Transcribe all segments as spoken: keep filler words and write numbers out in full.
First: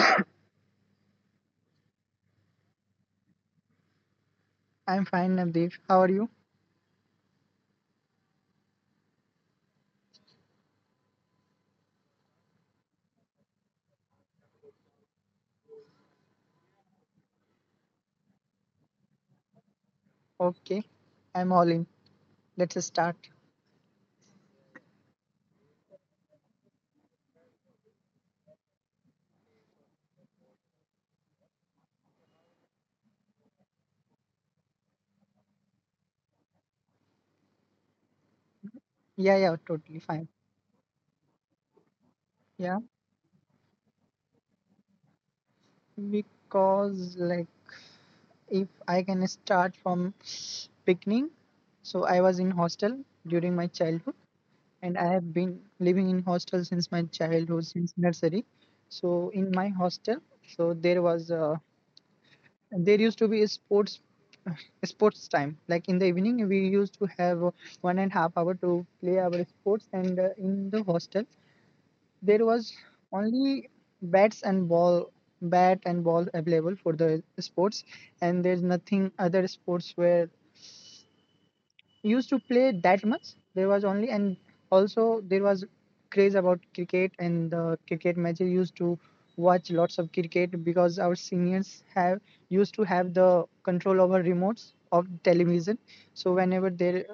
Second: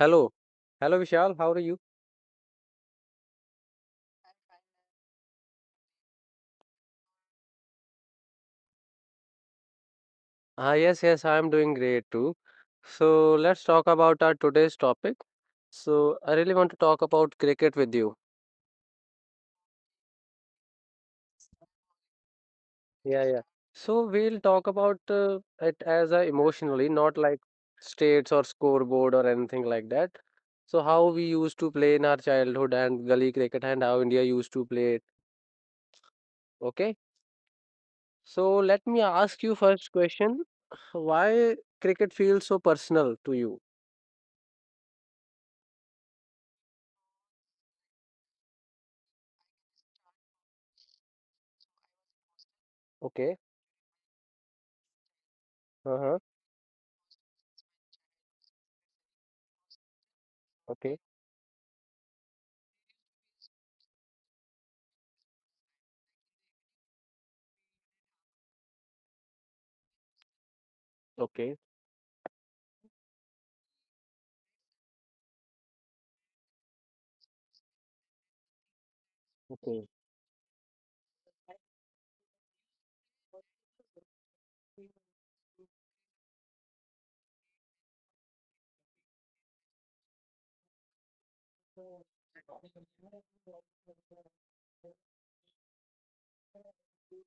Hello. Hello, Vishal. How are you? I'm fine, Navdeep. How are you? Ah, yes, yes, I'm doing great too. So let's talk about our today's topic. So I really want to talk about cricket with you. Okay, I'm all in. Yeah, Let's yeah. start. So we'll talk about uh, it as a emotionally, not like states or scoreboard or anything like that. So how we used to play in our childhood and gully cricket and how India used to play it. Okay. So let me ask you first question. Yeah, yeah, totally fine. Why cricket feels so personal to you? Yeah, because like if I can start from beginning, so Okay. I was in hostel during my childhood, and Uh-huh. I have been living in hostel since my childhood, since nursery. So in my Okay. hostel, so there was a there used to be a sports sports time like in the evening we used to have uh, one and a half hour to play our sports and uh, in Okay, the hostel there was only bats and ball bat and ball available for the sports, and there's nothing okay. other sports were used to play that much. There was only and Also there was craze about cricket and the cricket matches. Used to watch lots of cricket because our seniors have used to have the control over remotes of television. So whenever there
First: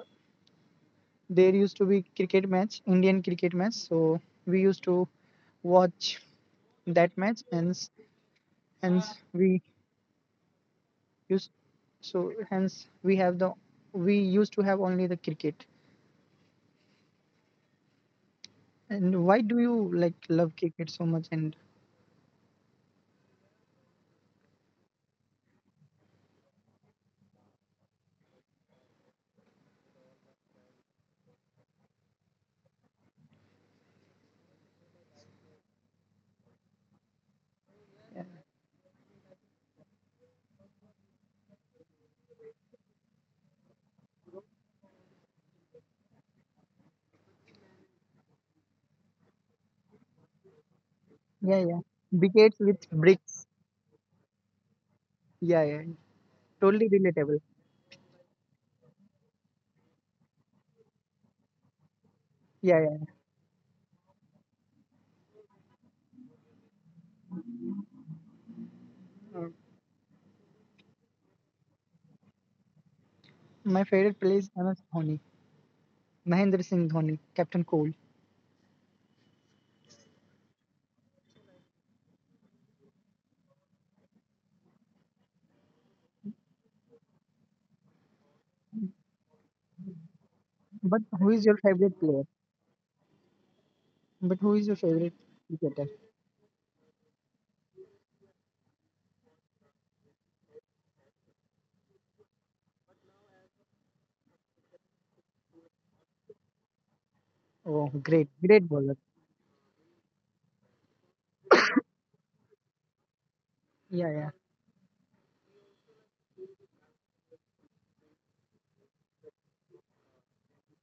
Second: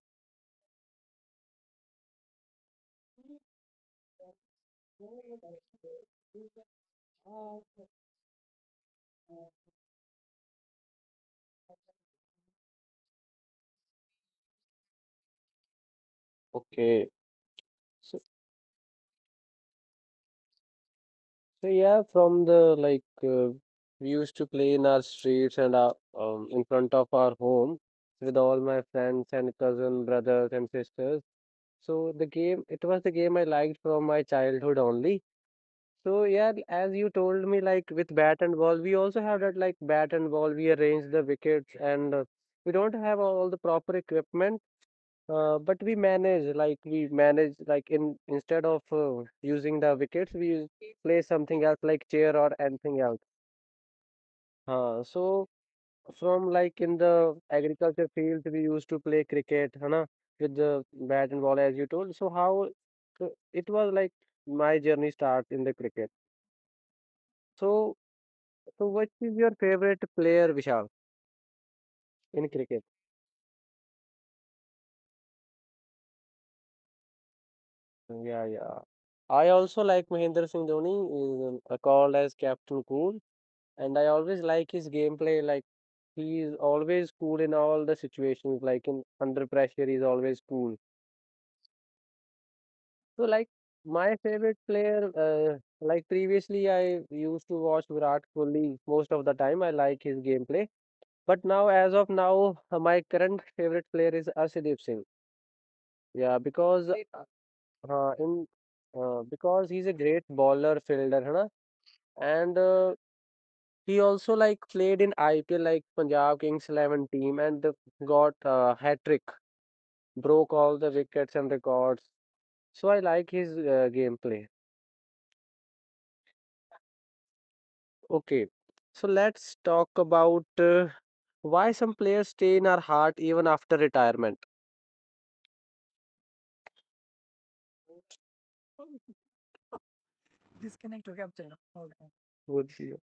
there used to be cricket match, Indian cricket match. So we used to watch that match, and hence we used so hence we have the we used to have only the cricket. Okay. So, And why do you like love cricket so much? And so yeah, from the like uh, we used to play in our streets and our, um, in front of our home with all my friends and cousin brothers and sisters. So the game, it was the game I liked from my childhood only. So yeah, as you told me, like Yeah, with bat and ball, we also have that like bat and ball. We arrange the wickets, and uh, we don't have all the proper equipment, uh, but we manage. Like we manage, like in instead of uh, using the wickets, we use, play yeah, yeah. something else like chair Wickets or with anything else. bricks. Uh, so Yeah, yeah, from like totally in relatable. the agriculture field, we used to play cricket, है ना, with the bat and ball, as you told. So how Yeah, yeah. uh, it was like my journey start in the cricket. So So what is your favorite player, Vishal, in cricket? My favorite player is M S Dhoni, Mahendra Singh Dhoni, Captain Yeah, Cold. yeah. I also like Mahendra Singh Dhoni, is uh, called as Captain Cool, and I always like his gameplay. Like he is always cool in all the situations. Like in under pressure, he's always cool. But who is your favorite player? So like my favorite player, But who is your uh, favorite like previously cricketer? I used to watch Virat Kohli most of the time. I like his gameplay, but now as of now, uh, my current favorite player is Arshdeep Singh. Yeah, because हाँ, in Oh, uh, great, great because he's bowler. a great bowler fielder, है ना? And uh, he also like played Yeah, in yeah. I P L like Punjab Kings eleven team and got uh, hat trick, broke all the wickets and records. So I like his uh, gameplay. Okay, so let's talk about uh, why some players stay in our heart even after retirement. Would you?